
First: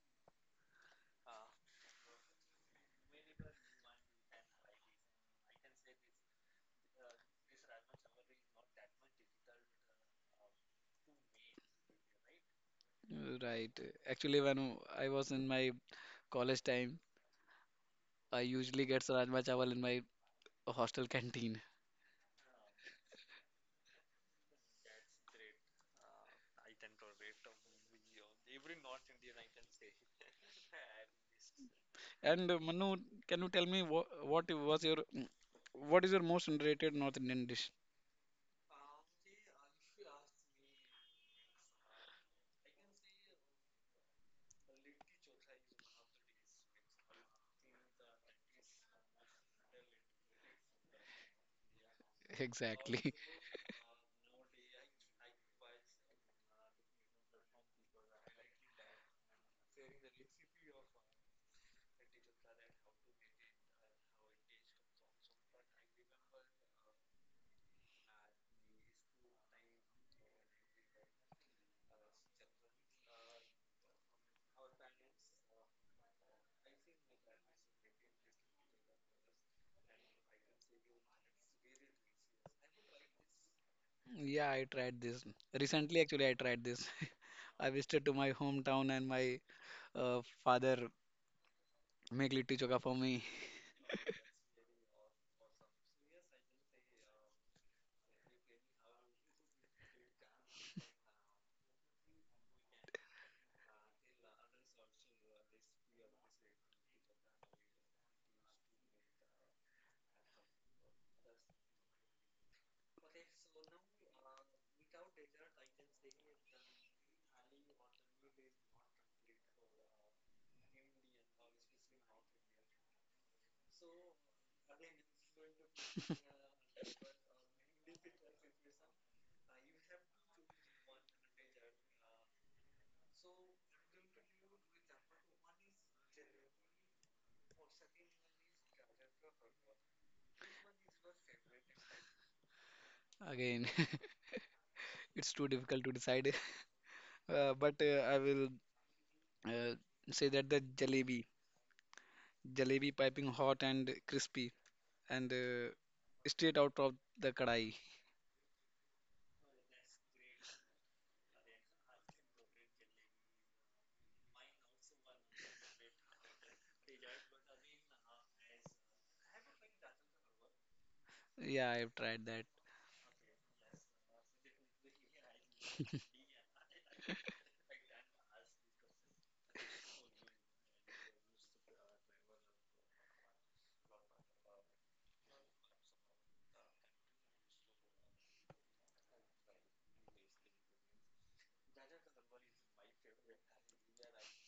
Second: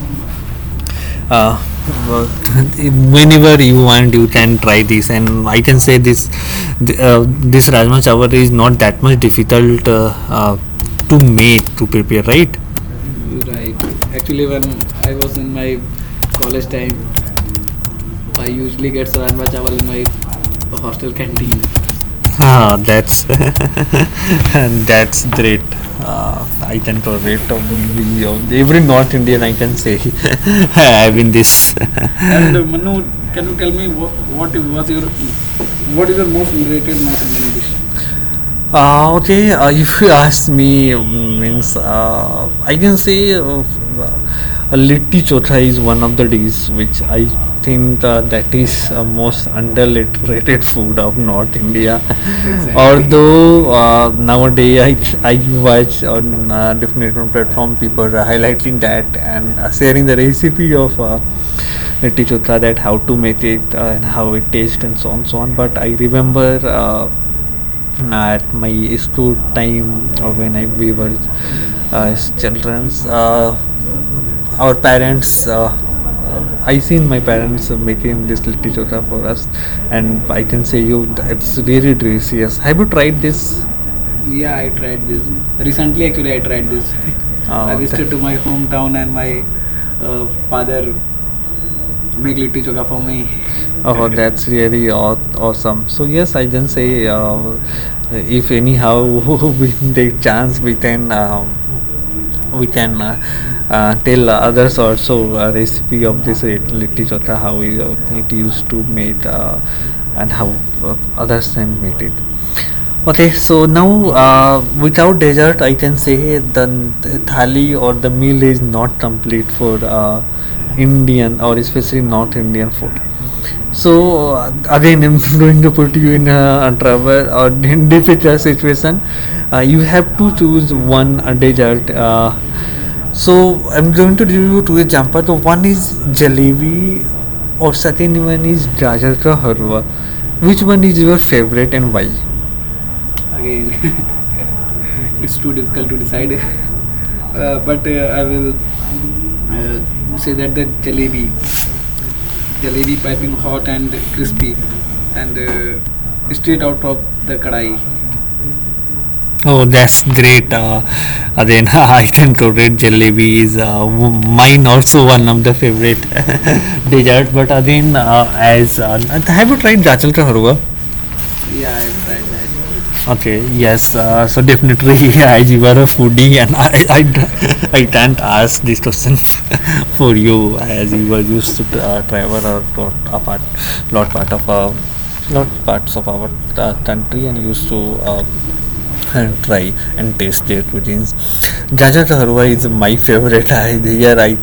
Speaker 1: uh, whenever you want, you can try this, and I can say this, this rajma chawal is not that much difficult to make, to prepare, right?
Speaker 2: Right. Actually, when I was in my college time,
Speaker 1: Right.
Speaker 2: I usually get Rajma Chawal in my
Speaker 1: Time,
Speaker 2: hostel canteen.
Speaker 1: ah, that's that's great. I can tolerate every North Indian, I can say. I've been this.
Speaker 2: And
Speaker 1: And
Speaker 2: Manu,
Speaker 1: Manu,
Speaker 2: can you tell me what was your mm, what is your most underrated North Indian dish?
Speaker 1: Okay, if you ask me, mm, means I can say Litti Chotha is one of the dish which I think that is most underrated food of North India. Exactly.
Speaker 2: Exactly.
Speaker 1: Although nowadays, I watch on different different platform, people are highlighting that and sharing the recipe of Litti Chotha, that how to make it and how it tastes and so on so on. But I remember. At my school time, or when I, we were children, our parents I seen my parents making this litti chokha for us, and I can say you, it's really delicious. Have you tried this?
Speaker 2: Yeah, I tried this
Speaker 1: This
Speaker 2: recently. Actually, I tried this.
Speaker 1: this
Speaker 2: I visited to my hometown and my
Speaker 1: father.
Speaker 2: father make litti chokha for me.
Speaker 1: Oh, that's really aw- awesome. So yes, I can say if anyhow we take chance, we can tell others also a recipe of this litti chotha how it used to made and how others can make it. Okay, so now, without dessert I can say the thali or the meal is not complete for Indian or especially North Indian food. So again, I'm going to put you in a trouble or in difficult situation. You have to choose one dessert. So I'm going to review two jumper. The one is jalebi, or second one is gajar ka halwa. Which one is your favorite and why?
Speaker 2: Again, it's too difficult to decide. But I will uh, say that the jalebi,
Speaker 1: Maybe
Speaker 2: jalebi piping hot and crispy and straight out of the kadai.
Speaker 1: कढ़ाई. Oh, that's great. Again, I can correct jalebi is mine also one of the favorite dessert. But again, as have you tried gajar ka halwa?
Speaker 2: Yeah, I've tried that.
Speaker 1: Okay, yes, so definitely I you are a foodie and I can't ask this question for you as you were used to travel a lot, apart, lot part of lot parts of our country and used to and try and taste their cuisines. Gajar ka halwa is my favorite. I here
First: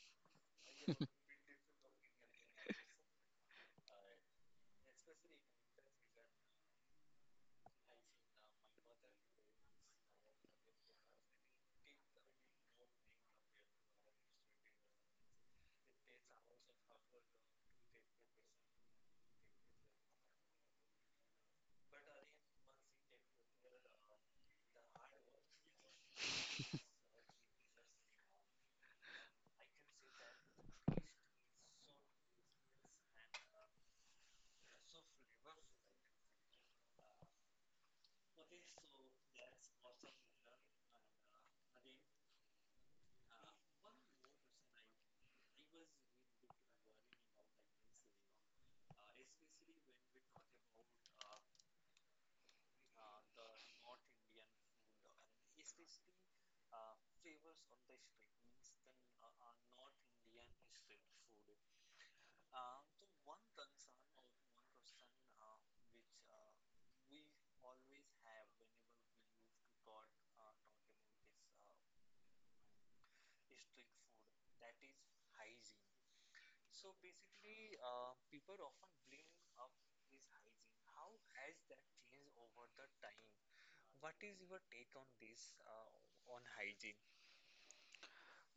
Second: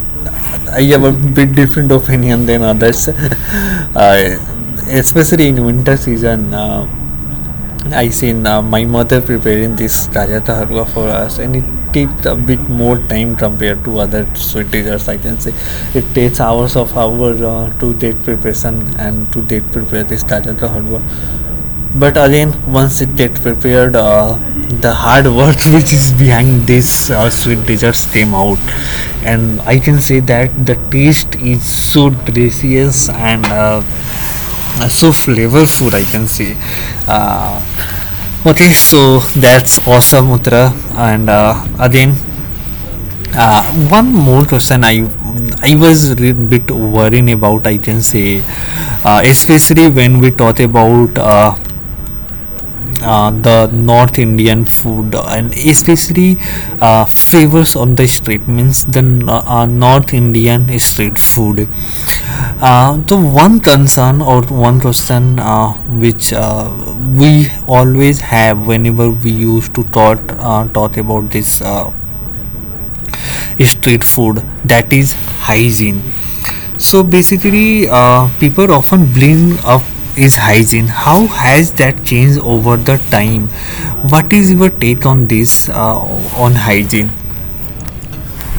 Speaker 1: I have a bit different opinion than others. Especially in winter season. I seen my mother preparing this gajata halwa for us, and it takes a bit more time compared to other sweet desserts. I can say it takes hours of hour to date preparation and to date prepare this gajata halwa. But again, once it get prepared, the hard work which is behind this sweet desserts came out, and I can say that the taste is so delicious and so flavorful, I can say. uh, okay, so that's awesome, Uttara. And again, uh, one more question. I was a bit worrying about, I can say, especially when we talk about the North Indian food and especially favors of the street, means the North Indian street food. The one concern or one question which we always have whenever we used to talk about this street food, that is hygiene. So basically, people often bring up is hygiene, how has that changed over the time? What is your take on this on hygiene?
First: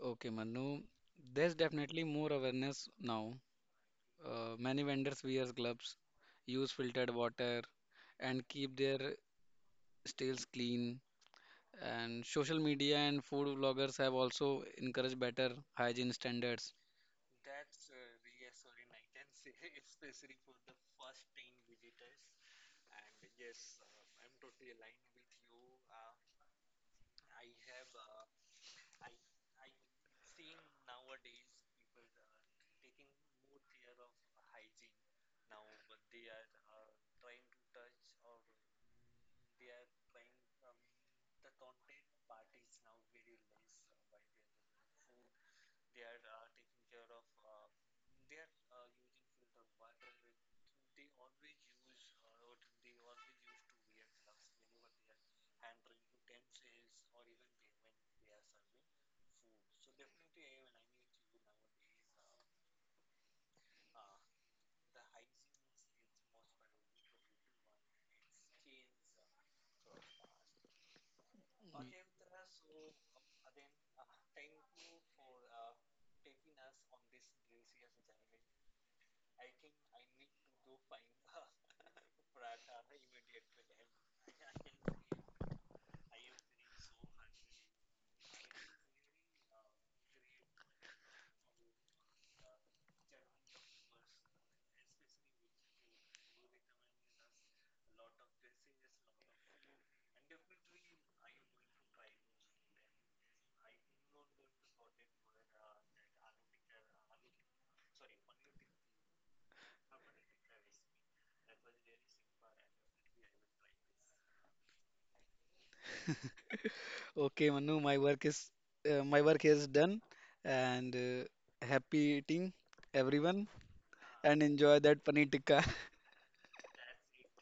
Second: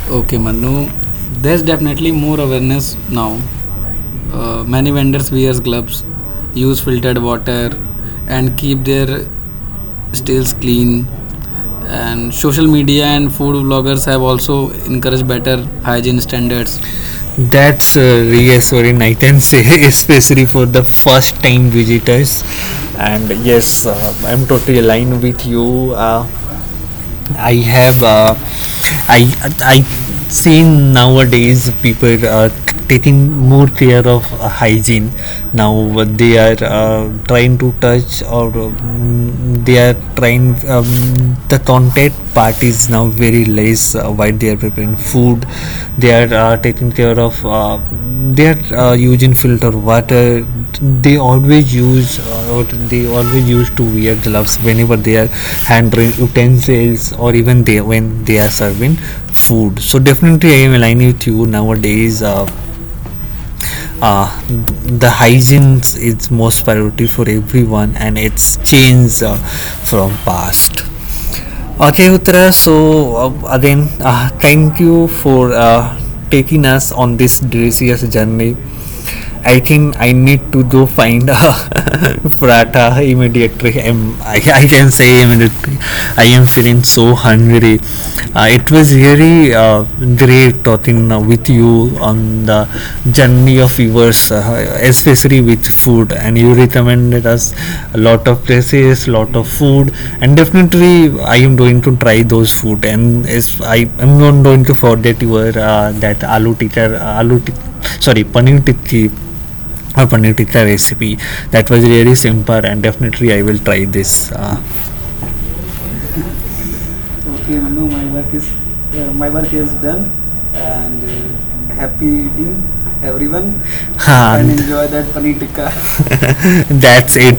Speaker 2: Okay,
Speaker 1: Okay,
Speaker 2: Manu,
Speaker 1: Manu,
Speaker 2: there's definitely more awareness
Speaker 1: awareness now.
Speaker 2: now. Many
Speaker 1: Many
Speaker 2: vendors
Speaker 1: vendors
Speaker 2: wear
Speaker 1: wear
Speaker 2: gloves,
Speaker 1: gloves,
Speaker 2: use filtered water,
Speaker 1: ter-
Speaker 2: and
Speaker 1: and
Speaker 2: keep
Speaker 1: keep
Speaker 2: their
Speaker 1: their
Speaker 2: stalls
Speaker 1: stalls clean.
Speaker 2: clean. And
Speaker 1: And
Speaker 2: social
Speaker 1: social
Speaker 2: media
Speaker 1: media
Speaker 2: and
Speaker 1: and
Speaker 2: food
Speaker 1: food,
Speaker 2: vloggers have
Speaker 1: also
Speaker 2: also encouraged better
Speaker 1: better
Speaker 2: hygiene
Speaker 1: hygiene
Speaker 2: standards.
Speaker 1: standards. That's reassuring, I can say, especially for the first time visitors. And yes, I'm totally aligned with you. I have, uh, I, I seen nowadays people are taking more care of hygiene. Now they are trying to touch or they are trying. The contact part is now very less while they are preparing food. They are taking care of they are using filter water. They always use or they always used to wear gloves whenever they are handling utensils or even they when they are serving food. So definitely I am aligning with you. Nowadays, uh, the hygiene is most priority for everyone, and it's changed from past.
Speaker 2: Mm.
Speaker 1: Okay, Uttara, so again, thank you for taking us on this delicious journey. I think I need to go find a prata immediately. I can say immediately. I am feeling so hungry. It was really great talking with you on the journey of yours, especially with food, and you recommended us a lot of places, lot of food, and definitely I am going to try those food. And is I am not going to forget your that aloo tikka aloo tik- sorry, paneer tikki or paneer tikka recipe. That was really simple, and definitely I will try this. uh,
Speaker 2: Okay, Manu, my work is done,
Speaker 1: Then,
Speaker 2: and happy eating, everyone,
Speaker 1: even
Speaker 2: and
Speaker 1: ha
Speaker 2: enjoy that paneer tikka.
Speaker 1: that's it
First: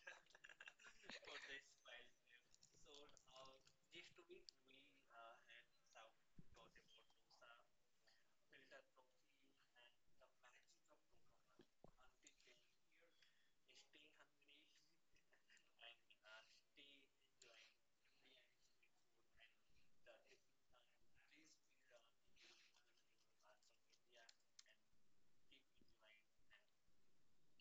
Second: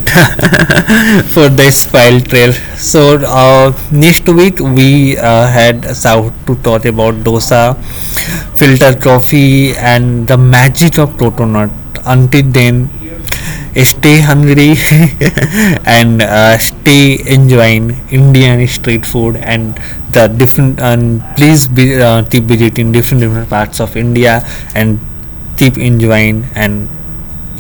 Speaker 1: for this file trail. So next week we had Saud to talk about dosa, filter coffee, and the magic of protonut. Until then, stay hungry and stay enjoying Indian street food, and the different, and please be keep visiting different parts of India and keep enjoying and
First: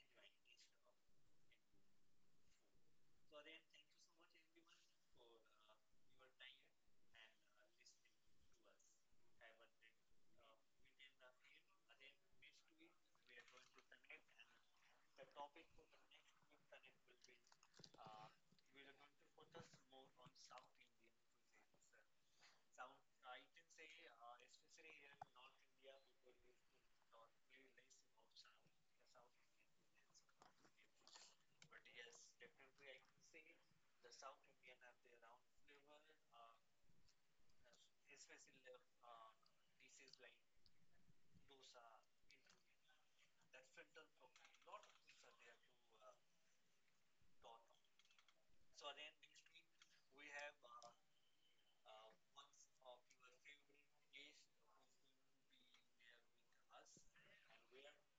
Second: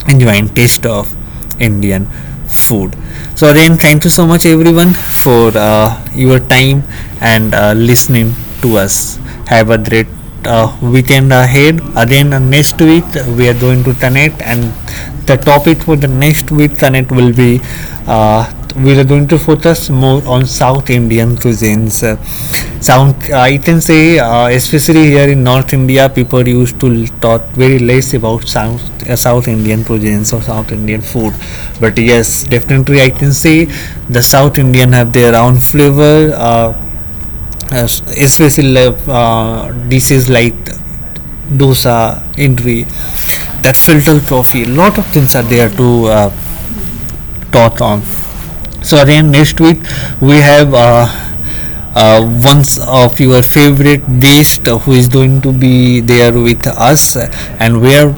Speaker 1: enjoying taste of Indian food. So again, thank you so much everyone for your time and listening to us. Have a great weekend ahead. Again, next week we are going to connect, and the topic for the next week connect will be we are going to focus more on South Indian cuisines. South, I can say, especially here in North India, people used to talk very less about South Indian cuisines or South Indian food. But yes, definitely, I can say the South Indian have their own flavor. Uh, Especially dishes like dosa, idli, that filter coffee. Lot of things are there to talk on. So again, next week we have one of your favorite guest who is going to be there with us, and we are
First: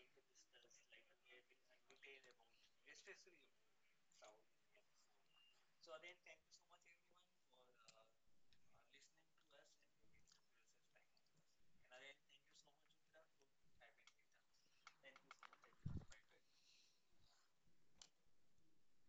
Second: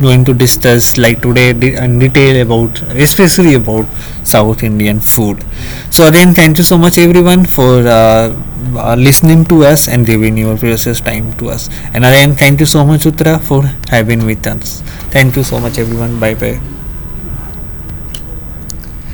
Speaker 1: going to discuss like today in detail about, especially about South Indian food. So again, thank you so much everyone for listening to us and giving your precious time to us. And again, thank you so much Uttara for having with us. Thank you so much everyone. Bye bye.